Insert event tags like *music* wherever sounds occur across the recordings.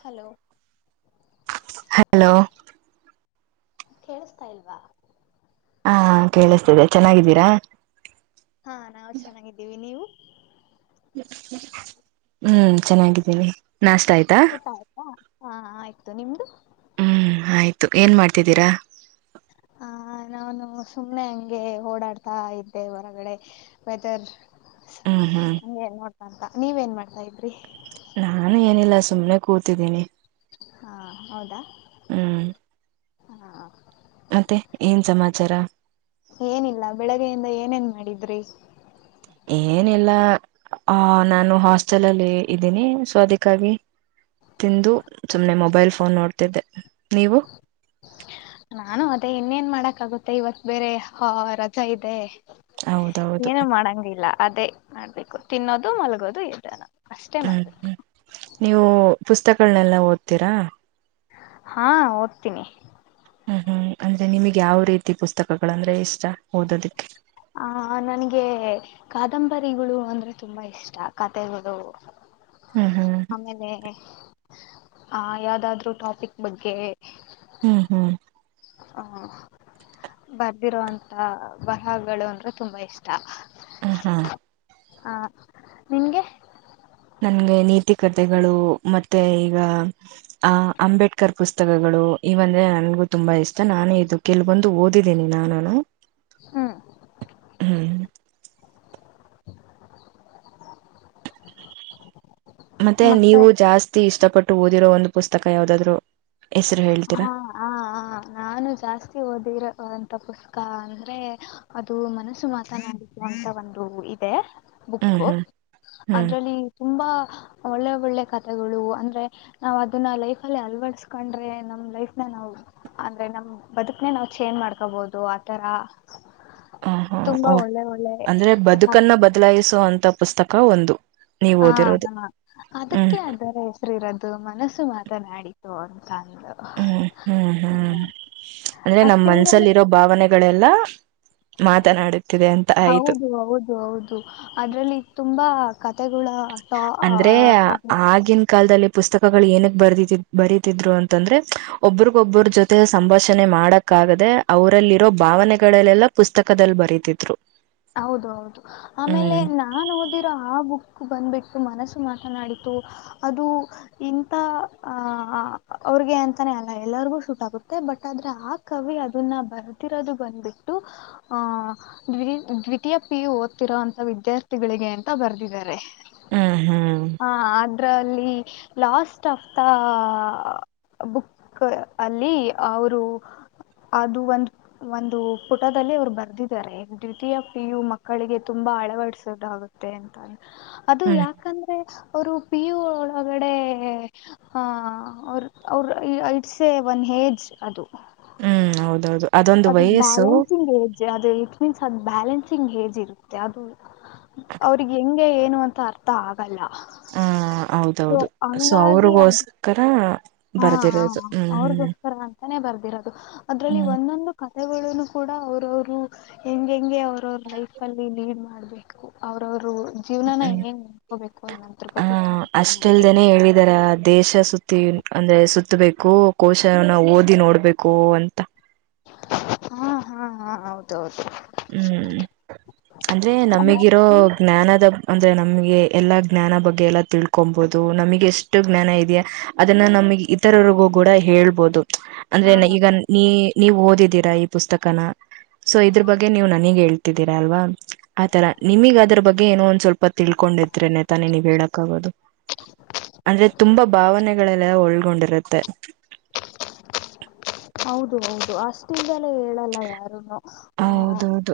hello hello ಕೇಳಿಸತಾ ಇಲ್ವಾ ಹಾ ಕೇಳಿಸ್ತಿದೆ ಚೆನ್ನಾಗಿದ್ದೀರಾ ಹಾ ನಾವು ಚೆನ್ನಾಗಿದ್ದೀವಿ ನೀವು ಹ್ಮ್ ಚೆನ್ನಾಗಿದ್ದೀನಿ ನಾಷ್ಟ ಆಯ್ತು ಊಟ ಆಯ್ತಾ ಹಾ ಆಯ್ತು ನಿಮ್ದ ಹ್ಮ್ ಆಯ್ತು ಏನ್ ಮಾಡ್ತಿದ್ದೀರಾ ಹ ನಾನು ಸುಮ್ನೆ ಹಂಗೆ ಓಡಾಡ್ತಾ ಇದ್ದೆ ಹೊರಗಡೆ ವೇದರ್ ಹಾಂ ಹಾಂ ನೀ ನೋಡ್ತಾ ಅಂತ ನೀವ್ ಏನ್ ಮಾಡ್ತಾ ಇದ್ರಿ ನಾನು ಏನಿಲ್ಲ ಸುಮ್ನೆ ಕೂತಿದ್ದೀನಿ ಹಾ ಹೌದಾ ಹ್ಮ್ ಹಾ ಮತ್ತೆ ಏನ್ ಸಮಾಚಾರ ಏನಿಲ್ಲ ಬೆಳಗ್ಗೆಯಿಂದ ಏನೇನ್ ಮಾಡಿದ್ರಿ ಏನಿಲ್ಲ ಆ ನಾನು ಹಾಸ್ಟೆಲಲ್ಲಿ ಇದ್ದೀನಿ ಸೊ ಅದಕ್ಕಾಗಿ ತಿಂದು ಸುಮ್ಮ್ನೆ ಮೊಬೈಲ್ ಫೋನ್ ನೋಡ್ತಿದ್ದೆ ನೀವು ನಾನು ಅದೇ ಇನ್ನೇನ್ ಮಾಡಕಾಗುತ್ತೆ ಇವತ್ ಬೇರೆ ಹಾ ರಜಾ ಇದೆ ಹೌದೌದು ಏನು ಮಾಡಂಗಿಲ್ಲ ಅದೇ ಮಾಡ್ಬೇಕು ತಿನ್ನೋದು ಮಲಗೋದು ಇದ್ದನ ಅಷ್ಟೇ ಮಾಡ ಹ್ಮ್್ಮ ನೀವು ಪುಸ್ತಕಗಳನೆಲ್ಲಾ ಓದ್ತೀರಾ ಹಾ ಓದ್ತೀನಿ ಹ ಹ್ಮ ಅಂದ್ರೆ ನಿಮಗೆ ಯಾವ ರೀತಿ ಪುಸ್ತಕಗಳಂದ್ರೆ ಇಷ್ಟ ಓದೋದಕ್ಕೆ ಆ ನನ್ಗೆ ಕಾದಂಬರಿಗಳು ಅಂದ್ರೆ ತುಂಬಾ ಇಷ್ಟ ಕತೆಗಳು ಹ್ಮ್ ಹ್ಮ್ ಆಮೇಲೆ ಆ ಯಾವ್ದಾದ್ರು ಟಾಪಿಕ್ ಬಗ್ಗೆ ಹ್ಮ್ ಹ್ಮ್ ಹಾ ಬರ್ದಿರುವೋಂತ ಬರಹಗಳು ಅಂದ್ರೆ ತುಂಬಾ ಇಷ್ಟ ಹ ಹಾ ಹಾ ನಿಂಗೆ ನನ್ಗೆ ನೀತಿ ಕತೆಗಳು ಮತ್ತೆ ಈಗ ಅ ಅಂಬೇಡ್ಕರ್ ಪುಸ್ತಕ ಪುಸ್ತಕಗಳು ಇವಂದ್ರೆ ನನ್ಗು ತುಂಬಾ ಇಷ್ಟ ನಾನೇ ಇದು ಕೆಲವೊಂದು ಓದಿದ್ದೀನಿ ನಾನುನು ಹ್ಮ್ ಹ್ಮ್ *unintelligible* ಮತ್ತೆ ನೀವು ಜಾಸ್ತಿ ಇಷ್ಟಪಟ್ಟು ಓದಿರೋ ಒಂದು ಪುಸ್ತಕ ಯಾವ್ದಾದ್ರು ಹೆಸರು ಹಾ ಹಾ ಹಾ *inaudible* ನಾನು ಜಾಸ್ತಿ ಓದಿರೊ ಅಂತ ಪುಸ್ತಕಾ ಅಂದ್ರೆ ಅದು ಮನಸ್ಸು ಮಾತನಾಡಿಸುವಂತ ಒಂದು ಇದೆ ಹ್ಮ್ ಬುಕ್ಕು ಹ್ಮ್ ಹ್ಮ್ ಅದ್ರಲ್ಲಿ ತುಂಬಾ ಒಳ್ಳೆ ಒಳ್ಳೆ ಕಥೆಗಳು ಅಂದ್ರೆ ನಾವ್ ಅದನ್ನ ಲೈಫ್ ಅಲ್ಲಿ ಅಳವಡ ಕಂಡ್ರೆ ನಮ್ ಲೈಫ್ ನ ನಾವು ಅಂದ್ರೆ ನಮ ಬದುಕ್ನೆೇ ನಾ್ ಚೇನ್್ ಮಾಡ್ಕೊಬೋದು ಆತರ ಹ ಹಾ ತುಂಬಾ ಓ ಒಳ್ಳೆ ಒಳ್ಳೆ ಅಂದ್ರೆ ಹಾ ಬದುಕನ್ನ ಬದಲಾಯಿಸುವಂತ ಪುಸ್ತಕ ಒಂದು ನೀವ್ ಹಾ ಓದಿರೋದು ಹಾ ಹ್ಮ್ ಅದಕ್ಕೆ ಅರೆ ರದು ಮನಸ್ಸು ಮಾತನಾಡಿತು ಅಂತ ಅಂದು ಹ್ಮ್ ಹ್ಮ್ ಹ್ಮ್ ಅದೆ ನಮ ಅಷ್ಟಿಲ್ದಲೆ ಮನ್ಸಲ್ಲಿರೋ ಭಾವನೆಗಳೆಲ್ಲಾ ಮಾತನಾಡುತ್ತಿದೆ ಅಂತ ಆಯ್ತು ಹೌದು ಹೌದು ಅದ್ರಲ್ಲಿ ತುಂಬಾ ಕತೆಗುಳ ಅಂದ್ರೆ ಆಗಿನ ಕಾಲದಲ್ಲಿ ಪುಸ್ತಕಗಳು ಏನಕ್ಕೆ ಬರ್ದಿದು ಬರೀತಿದ್ರು ಅಂತಂದ್ರೆ ಒಬ್ಬ್ರಗೊಬ್ರ ಜೊತೆ ಸಂಭಾಷಣೆ ಮಾಡಕ್ ಕ್ಕಾಗದೆ ಅವರಲ್ಲಿರೋ ಭಾವನೆಗಳಲ್ಲೆಲ್ಲಾ ಪುಸ್ತಕದಲ್ಲಿ ಬರತಿದ್ರು ಹೌದು ಹೌದು ಆಮೇಲೆ ನಾ ನಾನು ಓದಿರೋ ಆ ಬುಕ್ ಬಂದ್ಬಿಟ್ಟು ಮನಸ್ಸು ಮಾತನಾಡಿತು ಅದು ಇಂತ ಆ ಅವ್ರಿಗೆ ಅಂತಾನೆ ಅಲ್ಲ ಎಲ್ಲರಿಗೂ ಶೂಟ್ ಆಗುತ್ತೆ ಬಟ್ ಆದ್ರೆ ಆ ಕವಿ ಅದನ್ನ ಬರ್ತಿರೋದು ಬಂದ್ಬಿಟ್ಟು ಆಹ್ ದ್ ದ್ವಿತೀಯ ಪಿ ಯು ಓದ್ತಿರೋಂತ ವಿದ್ಯಾರ್ಥಿಗಳಿಗೆ ಅಂತ ಬರ್ದಿದ್ದಾರೆ ಹ್ಮ್ ಹ್ಮ್ ಹಾ ಅ ಲ್ಲಿ ಲಾಸ್ಟ್ ಆಫ್ ದ ಬುಕ್ ಅಲ್ಲಿ ಅವರು ಅದು ಒಂದು ಒಂದು ಪುಟದಲ್ಲಿ ಅವ್ರು ಬರ್ದಿದ್ದಾರೆ ಪಿಯು ಮಕ್ಕಳಿಗೆ ತುಂಬಾ ಅಳವಡಿಸುದಾಗುತ್ತೆ ಅಂತ ಅದು ಹ್ಮ್ ಯಾಕೆ ಯಾಕಂದ್ರೆ ಅವರು ಪಿಯು ಒಳಗಡೆ ಹ ಅವ್ರ ಅವ್ರ ಐಡ್ಸೆ ಒನ್ ಹೇಜ್ ಅದು ಹ್ಮ್ ಹೌದೌದು ಅದೊಂದು ಅದು ವಯಸ್ಸು ಬ್ಯಾಲೆನ್ಸಿಂಗ್ ಏಜ್ ಅದು ಇಟ್ ಮೀನ್ಸ್ ಅದು ಬ್ಯಾಲೆನ್ಸಿಂಗ್ ಏಜ್ ಇರುತ್ತೆ ಅದು ಅವ್ರಿಗೆ ಹೆಂಗೆ ಏನು ಅಂತ ಅರ್ಥ ಆಗಲ್ಲ ಹ ಸೊ ಹೌದೌದು ಸೊ ಹಂಗಾಗಿ ಅದು ಅವ್ರಗೋಸ್ಕರ ಹಾ ಹ ಅವ್ರಗೋಸ್ಕರ ಅಂತಾನೇ ಬರ್ದಿರೋದು ಅದ್ರಲ್ಲಿ ಹ್ಮ್ ಒಂದೊಂದು ಕಥಗಳನ್ನು ಕೂಡ ಅವ್ರವರು ಹೆಂ ಹೆಂಗೆ ಅವ್ರವ ಲೈಫ್ ಅಲ್ಲಿ ಲೀಡ್ ಮಾಡ್ಬೇಕು ಅವ್ರವರು ಜೀವನ ಹ್ಮ್ ಹೆಂಂಗಗೆಂಗ ನೋಡ್ಕೋಬೇಕು ಅನ್ನೋದ್ರು ಆ ಬಗ್ಗೆ ತಿಂಕ್ ಅಷ್ಟಲ್ದೇನೆ ಮಾಡಬೇಕು ಹೇಳಿದಾರ ದೇಶ ಸುತ್ತಿ ಅಂದ್ರೆ ಸುತ್ತಬೇಕು ಕೋಶನ ಓದಿ ನೋಡ್ಬೇಕು ಅಂತ ಹಾ ಹಾ ಹಾ ಹೌದು ಹೌದು ಹ್ಮ್ ಅಂದ್ರೆ ನಮಗಿರೋ ಜ್ಞಾನದ ಅಂದ್ರೆ ನಮಗೆ ಎಲ್ಲಾ ಜ್ಞಾನ ಬಗ್ಗೆ ಎಲ್ಲ ತಿಳ್ಕೊಂಬಹುದು ನಮಗೆ ಎಷ್ಟು ಜ್ಞಾನ ಇದೆಯ ಅದನ್ನ ನಮಗ್ ಇತರರಿಗೂ ಕೂಡ ಹೇಳ್ಬೋದು ಅಂದ್ರೆ ಹಾ ಈಗ ನೀ ನೀವು ಓದಿದೀರಾ ಈ ಪುಸ್ತಕನ ಸೊ ಇದ್ರ ಬಗ್ಗೆ ಗ ಹೇಳ್ತಿದ್ದೀರಾ ಅಲ್ವಾ ಆತರ ನಿಮಗ ಅದ್ರ ಬಗ್ಗೆ ಏನೋ ಒಂದ್ ಸ್ವಲ್ಪ ತಿಳ್ಕೊಂಡಿದ್ರೆನೆ ತಾನೆ ನೀವು ಹೇಳಕ್ಾಗೋದು ಅಂದ್ರೆ ತುಂಬಾ ಭಾವ *unintelligible* ಮನೆಗಳೆ ಒಳ್ಗೊಂಡಿರುತ್ತೆ ಹೌದು ಹೌದು ಅಷ್ಟಿಂದಲೇ ಹೇಳಲ್ಲ ಯಾರು *unintelligible* ಹ ಹೌದೌದು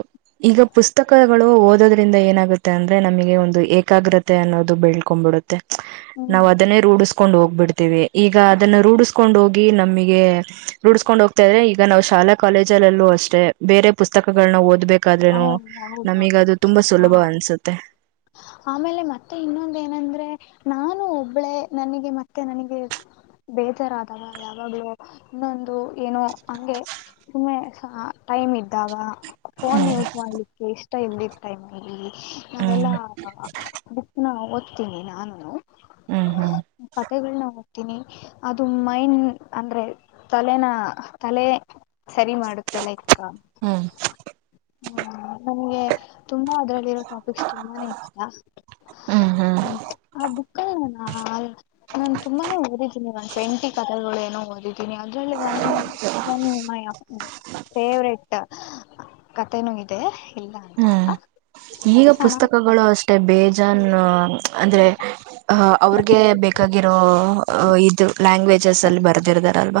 ಈಗ ಪುಸ್ತಕಗಳು ಓದೋದ್ರಿಂದ ಏನಾಗುತ್ತೆ ಅಂದ್ರೆ ನಮಗೆ ಒಂದು ಏಕಾಗ್ರತೆ ಅನ್ನೋದು ಬೆಳ್ಕೊ್ಬಿಡುತ್ತೆ ನಾವ್ ಹ್ಮ್ ಅದನ್ನೇ ರೂಢಿಸ್ಕೊಂಡ್ ಹೋಗ್ಬಿಡ್ತೇವಿ ಈಗ ಅದನ್ನ ರೂಢಿಸ್ಕೊಂಡ್ ಹೋಗಿ ನಮಗೆ ರೂಡ್ಸ್ಕೊಂಡ್ ಹೋಗ್ತಾ ಇದ್ರೆ ಈಗ ನಾವು ಶಾಲಾ ಕಾಲೇಜಲ್ಲಲ್ಲೂ ಅಷ್ಟೇ ಬೇರೆ ಪುಸ್ತಕಗಳನ್ನ ಓದ್ಬೇಕು ಹ ಯಾದ್ರೂನು ನಮೀಗ ಹೌದೌದು ಅದು ತುಂಬಾ ಸುಲಭ ಹಾ ಅನ್ಸುತ್ತೆ ಆಮೇಲೆ ಮತ್ತೆ ಇನ್ನೊಂದ ಏನಂದ್ರೆ ನಾನು ಒಬ್ಬಳೆ ನನಗೆ ಮತ್ತೆ ನನಗೆ ಬೇಜಾರ ಅದವ ಯಾವಾಗ್ಲೂ ಇನ್ನೊಂದು ಏನೋ ಹಂಗೆ ಸುಮ್ಮೆ ಟೈಮ್ ಇದ್ದಾವ ಫೋನ್ ಯೂಸ್ ಮಾಡ್ಲಿಕ್ಕೆ ಇಷ್ಟ ಇಲ್ದ ಟೈಮ್ಲ್ಲಿ ನಾವೆಲ್ಲಾ ಹ್ಮ್ ನಾ ಓದ್ತೀನಿ ನಾನು ಹ್ಮ್ ಹ್ಮ್ ಕತೆೆಗಳನ್ನ ಓದ್ತೀನಿ ಅದು ಮೈಂಡ್ ಅಂದ್ರೆ ತಲೆನ ತಲೆ ಸರಿ ಮಾಡುತ್ತಲ್ಲ ಇಕ್ಕಾ ಹ್ಮ್ ಹ್ಮ ನನಗೆ ತುಂಬಾ ಅದ್ರಲ್ಲಿರೋ ಟಾಪಿಕ್ಸ್ ತುಂಬಾನೇ ಇಷ್ಟಾ ಹ್ಮ್ ಹ್ಮ್ ಆ ಬುಕ್ *unintelligible* ನಾನ್ ತುಂಬಾನೇ ಓದಿದ್ದೀನಿ ಒಂದನ್ ಟ್ವೆಂಟಿ ಕಥಗಳು ಏನೋ ಓದಿದ್ದೀನಿ ಒ ಮೈ *unintelligible* ಕತೆೆನೂ ಇದೆ ಇಲ್ಲ ಅಂತ ಅಲ್ಲ ಹ್ಮ್ ಚನ್ನಾಗಿದೆ ಮೆ ಬೇಜಾನ್ ಅಂದ್ರೆ ಅವ್ರಗೆ ಬೇಕಾಗಿರೋ ಇದು ಲ್ಯಾಂಗ್ವೇಜಸ್ ಅಲ್ಲಿ ಬರೆದಿರ್ದಾರಲ್ಲ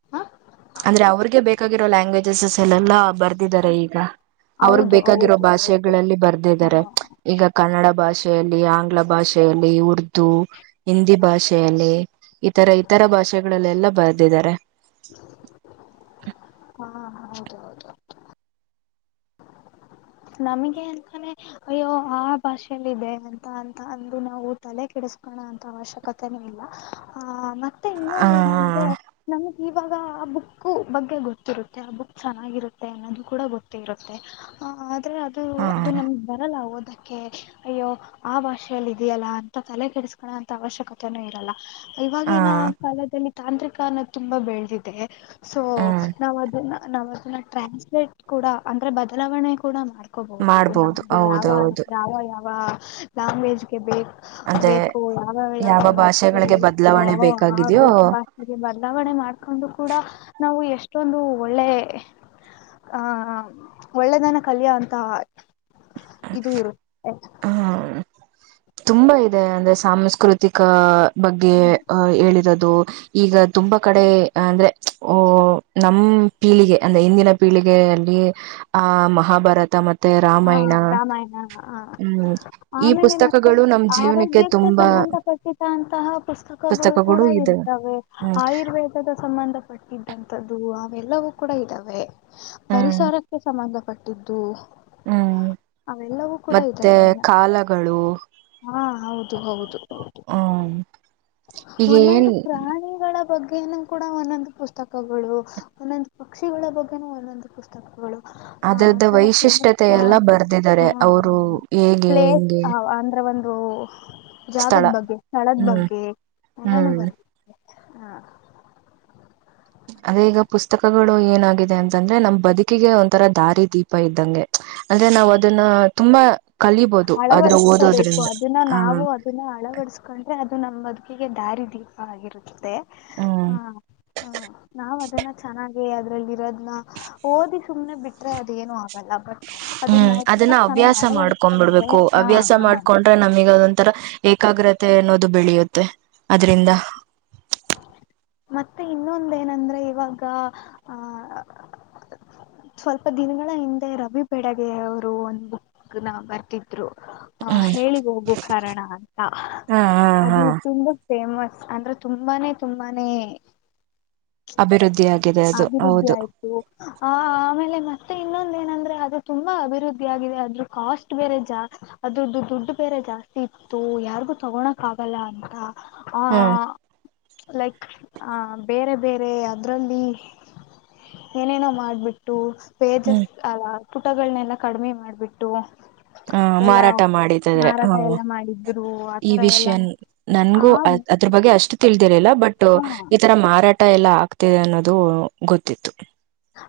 ಹ ಅಂದ್ರೆ ಅವ್ರಗೆ ಬೇಕಾಗಿರೋ ಲ್ಯಾಂಗ್ವೇಜಸಸ್ ಎಲ್ಲಲ್ಲಾ ಬರ್ದಿದ್ದಾರೆ ಈಗ ಅವ್ರಗ್ ಹೌದು ಬೇಕಾಗಿರೋ ಹೌದು ಹೌದು ಭಾಷೆಗಳಲ್ಲಿ ಹಾ ಬರ್ದಿದ್ದಾರೆ ಈಗ ಕನ್ನಡ ಭಾಷೆಯಲ್ಲಿ ಆಂಗ್ಲ ಭಾಷೆಯಲ್ಲಿ ಉರ್ದು ಹಿಂದಿ ಭಾಷೆಯಲ್ಲಿ ಇತರ ಇತರ ಭಾಷೆಲ್ಲೆಲ್ಲ ಬರೆದಿದ್ದಾರೆ ಹೌ ಹಾ ಹೌದ ಹೌದು ನಾಮಿಗೆ ಅಂತಾನೆ ಅಯ್ಯೋ ಆ ಭಾಷೆಯಲ್ಲ ಇದೆ ಅಂತ ಅಂತ ಅಂದು ನಾವು ತಲೆ ಕೆಡಿಸಕೋಣ ಅಂತ ಅವಶ್ಯಕತೆನ ಇಲ್ಲ ಹ ಮತ್ತೆ ಹ *unintelligible* ನಮ್ಗೆ ಇವಾಗ ಆ ಬುಕ್ ಬಗ್ಗೆ ಗೊತ್ತಿರುತ್ತೆ ಆ ಬುಕ್ ಚೆನ್ನಾಗಿರುತ್ತೆ ಅನ್ನೋದು ಕೂಡ ಗೊತ್ತೇ ಇರುತ್ತೆ ಹ ಆದ್ರೆ ಅದು ಹ ಅದು ನಮ್ ಬರಲ್ಲ ಹೋದ ಅಯ್ಯೋ ಆ ಭಾಷೆಯಲ್ಲಿ ಇದೆಯಲ್ಲ ಅಂತ ತಲೆ ಕೆಡಿಸಕೋ ಅಂತ ಅವಶ್ಯಕತೆನೂ ಇರಲ್ಲ ಹ ಹ ಇವಾಗಿನ ಕಾಲದಲ್ಲಿ ತಾಂತ್ರಿಕ ಅನ್ನೋ ತುಂಬಾ ಬೆಳೆದಿದೆ ಸೊ ಹ್ಮ್ ನಾವ್ ಅದನ್ನ ನಾವ ಅದನ್ನ ಟ್ರಾನ್ಸ್ಲೇಟ್ ಕೂಡ ಅಂದ್ರೆ ಬದಲಾವಣೆ ಕೂಡ ಮಾಡ್ವಿ ಹಕೋಬಹುದು ಮಾಡ್ಬೋದು ನಮಗೆ ಯಾವ ಹೌದೌದು ಯಾವ ಯಾವ ಲ್ಯಾಂಗ್ವೇಜ್ಗೆ ಬೇಕ ಅಂದ್ರೆ ಬೇಕು ಯಾವ ಯಾವ ಬಾಷೆಗೆ ಭಾಷೆಗಳಿಗೆ ಬೇಕು ಬದಲಾವಣೆ ಬೇಕಾಗಿದೆಯೋ ಹಾಗೆ ಬದಲಾವಣೆ ಮಾಡ್ಕೊಂಡು ಕೂಡ ನಾವು ಎಷ್ಟೊಂದು ಒಳ್ಳೆ ಆ ಒಳ್ಳೆದನ ಕಲ್ಯೋ ಅಂತ ಇದು ಇರುತ್ತೆ ಹ ತುಂಬಾ ಇದೆ ಅಂದ್ರೆ ಸಾಂಸ್ಕೃತಿಕ ಬಗ್ಗೆ ಹೇಳಿರೋದು ಈಗ ತುಂಬಾ ಕಡೆ ಅಂದ್ರೆ ಓ ನಮ ಪೀಳಿಗೆ ಅಂದ್ರೆ ಹಿಂದಿನ ಪೀಳಿಗೆಯಲ್ಲಿ ಆ ಮಹಾಭಾರತ ಮತ್ತೆ ರಾಮಾಯಣ ಹ ಹ್ಮ್ ಈ ಆಮೇಲೆ ಮತ್ತೆ ಪುಸ್ತಕಗಳು ನಮ್ ಜೀವನಕ್ಕೆ ಆರೋಗ್ಯಕ್ಕೆ ತುಂಬಾ ಸಂಬಂಧಪಟ್ಟ ಅಂತಹ ಪುಸ್ತಕಗಳು ಕೂಡ ಇರ್ತವೆ ಹ್ಮ್ ಆಯುರ್ವೇದ ಸಂಬಂಧಪಟ್ಟಿದ್ದಂಥದ್ದು ಅವೆಲ್ಲವೂ ಕೂಡ ಇದ್ದಾವೆ ಹ್ಮ್ ಪರಿಸರ ಕ್ಕೆ ಸಂಬಂಧಪಟ್ಟಿದ್ದು ಹ್ಮ್ ಅವೆಲ್ಲವೂ ಕೂಡ ಮತ್ತೆ ಇದ್ದಾವೆಲ್ಲ ಕಾಲಗಳು ಹಾ ಹೌದು ಹೌದು ಹ್ಮ್ ಈಗ ಒಂದೊಂದು ಏನ್ ಪ್ರಾಣಿಗಳ ಬಗ್ಗೆನು ಕೂಡ ಒಂದೊಂದು ಪುಸ್ತಕಗಳು ಒಂದೊಂದು ಪಕ್ಷಿಗಳ ಬಗ್ಗೆನ ಒಂದೊಂದು ಪುಸ್ತಕಗಳು ಹ ಅದ್ರದ್ದ ಆರು ವೈಶಿಷ್ಟ್ಯತೆ ಹ ಎಲ್ಲ ಬರ್ದಿದ್ದಾರೆ ಅವರು ಹ ಹೇಗೆ ಪ್ಲೇಸ್ ಹೆಂಗೆ ಅಂದ್ರ ಒಂದು ಸ್ಥಳ ಜಾಗದ ಬಗ್ಗೆ ಸ್ಥಳದ ಹ್ಮ್ ಬಗ್ಗೆ ಎಲ್ಲಾನು ಹ್ಮ್ ಬರುತ್ತೆ ಹಾ ಅದೇ ಈಗ ಪುಸ್ತಕಗಳು ಏನಾಗಿದೆ ಅಂತಂದ್ರೆ ನಮ್ ಬದುಕಿಗೆ ಒಂಥರ ದಾರಿ ದೀಪ ಇದ್ದಂಗೆ ಅಂದ್ರೆ ನಾವ್ ಅದನ್ನ ತುಂಬಾ ಕಲಿಬೋದು ಅದ್ರ ಓದೋದ್ರಿಂದ ಆಹ ಇದನ್ನ ಅಳವಡಿಸಕೊಂಡ್ರೆ ಅದು ನಮ್ಮ ಬದುಕಿಗೆ ದಾರಿದೀಪ ಆಗಿರುತ್ತದೆ ಹ್ಮ್ ಹಾ ಹ ನಾವ್ ಅದೆಲ್ಲ ಚೆನ್ನಾಗ ಅದ್ರಲ್ಲಿ ಇರೋದ್ ಓದಿ ಸುಮ್ನೆ ಬಿಟ್ರೆ ಅದೇನು ಆಗ್ತ ಬಟ್ ಅದನ್ನ ನಾವು ತುಂಬಾ ಚೆನ್ನಾಗಿ ಆಳವಾಡವಿ ಕೊಂಡ್ಬ ಬಿಡ್ಬೇಕು ಹವ್ಯಾಸ ಮಾಡ್ಕೊಂಡು ನಮಗ ಅದೊಂಥರ ಏಕಾಗ್ರತೆ ಅನ್ನೋದು ಬೆಳೆಯುತ್ತೆ ಅದ್ರಿಂದ ಆ ಮತ್ತೆ ಇನ್ನೊಂದ ನಂದ್ರೆ ಇವಾಗ ಆಹ ಸ್ವಲ್ಪ ದಿನಗಳ ಹಿಂದೆ ರವಿ ಬೆಡಗೆ ಅವರು ಒಂದ್ ಬುಕ್ ನ ಬರ್ತಿದ್ವಿ ಆ ಹ್ಮ್ ಹೇಳಿ ಹೋಗು ಕಾರಣ ಅಂತ ಹಾ ಹಾ ಹಾ ಅದು ತುಂಬಾ ಫೇಮಸ್ ಅಂದ್ರೆ ತುಂಬಾನೇ ತುಂಬಾನೇ ಅಭಿವೃದ್ಧಿ ಆಗಿದೆ ಅದು ಅಭಿವೃದ್ಧಿ ಹೌದು ಆಯ್ತು ಆ ಆಮೇಲೆ ಮತ್ತೆ ಇನ್ನೊಂದ ಏನಂದ್ರೆ ಅದು ತುಂಬಾ ಅಭಿವೃದ್ಧಿ ಆಗಿದೆ ಅದ್ರ ಕಾಸ್ಟ್ ಬೇರೆ ಜಾಸ್ತಿ ಅದ್ರದ್ದು ದುಡ್ಡು ಬೇರೆ ಜಾಸ್ತಿ ಇತ್ತು ಯಾರಿಗೂ ತಗೋಳಕ್ ಆಗಲ್ಲ ಅಂತ ಆ ಹ್ಮ್ ಲಕ್ ಬೇರೆ ಬೇರೆ ಅದರಲ್ಲಿ ಏನೇನೋ ಮಾಡಿಬಿಟ್ಟು ಹ್ಮ್ ಪೇಜಸ್ ಅ ಪುಟಗಳನೆೆಲ್ಲ ಕಡಿಮೆ ಮಾಡ್ಬಿಟ್ಟು ಹಾ ಎಲ್ಲ ಮಾರಾಟ ಮಾಡಿದಾದ್ರೆ ಮಾರಾಟ ಹಾ ಎಲ್ಲ ಮಾಡಿದ್ರು ಈ ಆತರ ಎಲ್ಲ ವಿಷಯನ್ ಆ ನನ್ಗೂ ಅ ಅದ್ರ ಬಗ್ಗೆ ಅಷ್ಟು ತಿಳಿದಿರಿಲ್ಲ ಬಟ್ ಹ ಈ ತರ ಮಾರಾಟ ಎಲ್ಲ ಆಗ್ತಿದೆ ಅನ್ನೋದು ಗೊತ್ತಿತ್ತು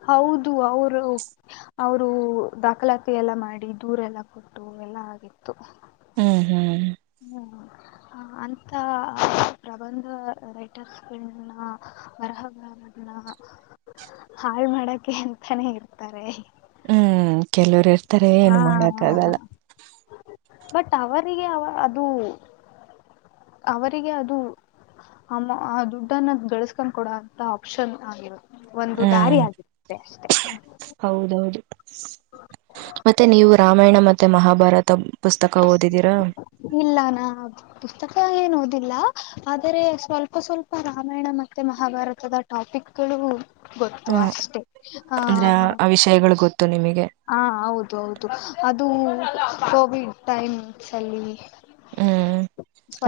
ಹೌದು ಅವರು ಅವರು ದಾಖಲಾತಿ ಎಲ್ಲಾ ಮಾಡಿ ದೂರೆಲ್ಲ ಕೊಡ್ ಹ ಎಲ್ಲ ಆಗಿತ್ತು ಹ್ಮ ಹ್ಮ ಹ್ಮ ಅಂತ ಪ್ರಬಂಧ ರೈಟರ್ಸ್ಗಳನ್ನ ವರಹ ಗ್ರಾಮಲ್ಲ *inaudible* ಹಾಳ್ ಮಾಡಕೆ ಅಂತಾನೇ ಇರ್ತಾರೆ ಹ್ಮ್ ಕೆಲವರು ಇರ್ತಾರೆ ಹಾ ಏನು ಹಾ ಮಾಡಕ್ಕ ಆಗಲ್ಲ ಹಾ ಬಟ್ ಅವರಿಗೆ ಅವ ಅದು ಅವರಿಗೆ ಅದು ಅ ಆ ದುಡ್ಡನ್ನ ಗಳಿಸಸ್ಕೊಂಡ್ ಕೊಡ ಅಂತ ಆಪ್ಷನ್ ಆಗ ಒಂದು ದಾರಿ ಹ್ಮ್ ಆಗಿದೆ ಅಷ್ಟೇ ಹೌದೌದು ಮತ್ತೆ ನೀವು ರಾಮಾಯಣ ಮ ಮತ್ತೆ ಮಹಾಭಾರತ ಪುಸ್ತಕ ಓದಿದೀರಾ ಇಲ್ಲ ನಾ ಪುಸ್ತಕ ಏನು ಓದಿಲ್ಲ ಆದರೆ ಸ್ವಲ್ಪ ಸ್ವಲ್ಪ ರಾಮಾಯಣ ಮತ್ತೆ ಮಹಾಭಾರತದ ಟಾಪಿಕ್ಗಳು ಗೊತ್ತು ಅಷ್ಟೆ ಹ ಐಹೊಳಿ ಗೊತ್ತಾ ನಿಮಗೆ ಹಾ ಹೌದು ಹೌದು ಅದು ಕೋವಿಡ್ ಟೈಮ್ಸ್ ಅಲ್ಲಿ ಹ್ಮ್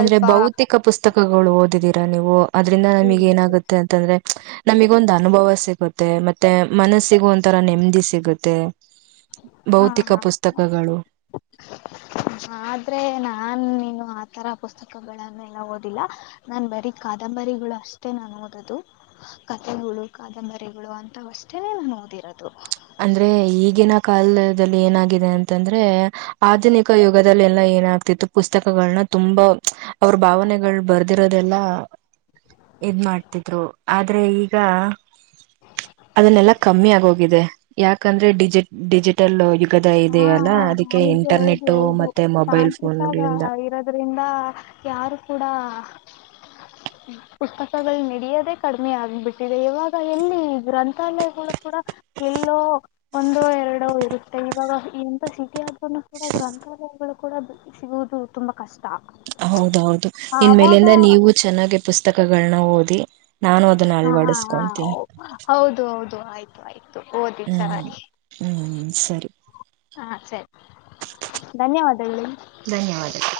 ಅಂದ್ರೆ ಬಹುತೇಕ ಪುಸ್ತಕಗಳು ಓದಿದಿರ ನೀವು ನಿಮ್ಮ ಇತ್ತು ಏನಾಗುತ್ತೆ ಅಂತ ನನಗೊಂದು ಅರ್ಥ ಆಗುತ್ತೆ ಅನುಭವ ಸಿಗುತ್ತೆ ಮತ್ತೆ ಮನಸ್ಸಿಗ ಒಂಥರ ನೆಮ್ಮದಿ ಸಿಗುತ್ತೆ ಹಾ ಭೌತಿಕ ಹಾ ಪುಸ್ತಕಗಳು ಆದ್ರೆ ನಾನು ನೀನು ಆತರ ಪುಸ್ತಕಗಳನ್ನೆಲ್ಲ ಓದಿಲ್ಲ ನಾನ್ ಬರೀ ಕಾದಂಬರಿಗಳಷ್ಟು ಓದೋದು ಕಥೆಗಳು ಕಾದಂಬರಿಗಳು ಅಂತವಷ್ಟೇನೆೇ ನಾನು ಓದಿರೋದು ಅಂದ್ರೆ ಈಗಿನ ಕಾಲದಲ್ಲಿ ಏನಾಗಿದೆ ಅಂತಂದ್ರೆ ಆಧುನಿಕ ಯುಗಲ್ಲೆಲ್ಲಾ ಏನಾಗ್ತಿತ್ತು ಪುಸ್ತಕಗಳನ್ನ ತುಂಬಾ ಅವ್ರ ಭಾವನೆಗಳು ಬರ್ ಇದಿರೋದೆಲ್ಲ ಇದ್ ಮಾಡ್ತಿದ್ರು ಆದ್ರೆ ಈಗ ಬೇಗ ಕಮ್ಮಿ ಆಗೋಗಿದೆ ಯಾಕಂದ್ರೆ ಡಿಜಿಟಲ್ ಡಿಜಿಟಲ್ ಯುಗದ ಹಾ ಇದೆಯಲ್ಲ ಹಾ ಅದಕ್ಕೆ ಹೌದು ಹೌದು ಇಂಟರ್ನೆಟ್ ಮತ್ತೆ ಮೊಬೈಲ್ ಫೋನ್ಗಳಿಂದ ಅದರಿಂದ ಯಾರೂ ಕೂಡ ಉುತ್ಪಸಗಳು ನಡಿಯದೆೇ ಕಡಿಮೆ ಆಗ್ಬಿಟ್ಟಿದೆ ಇವಾಗ ಎಲ್ಲಿ ಗ್ರಂಥಾಲಯಗಳು ಕೂಡ ಎಲ್ಲೋ ಒಂದೋ ಎರಡೋ ಇರುತ್ತೆ ಇವಾಗ ಎಥ ಸಿಟಿ ಆದನು ಕೂಡ ಗ್ರಂಥಾಲಯಗಳು ಕೂಡ ಸಿಗುವುದು ತುಂಬಾ ಕಷ್ಟ ಹೌದೌದು ನಿನ್ ಆವಾಗ ಮೇಲಿಂದ ನೀವು ಚೆನ್ನಾಗಿ ಪುಸ್ತಕಗಳನ್ನ ಓದಿ ನಾನು ಅದನ್ನ ಹಾ ಹಾ ಅಳ್ವಡಿಸಕೊಂತೀನಿ ಹೌದು ಹೌದು ಆಯ್ತು ಆಯ್ತು ಓದಿ ಹ್ಮ್ ಚನ್ನಾಗಿ ಹ್ಮ್ ಸರಿ ಹಾ ಸರಿ ಧನ್ಯವಾದದಲ್ಲಿ ಧನ್ಯವಾದಗಳು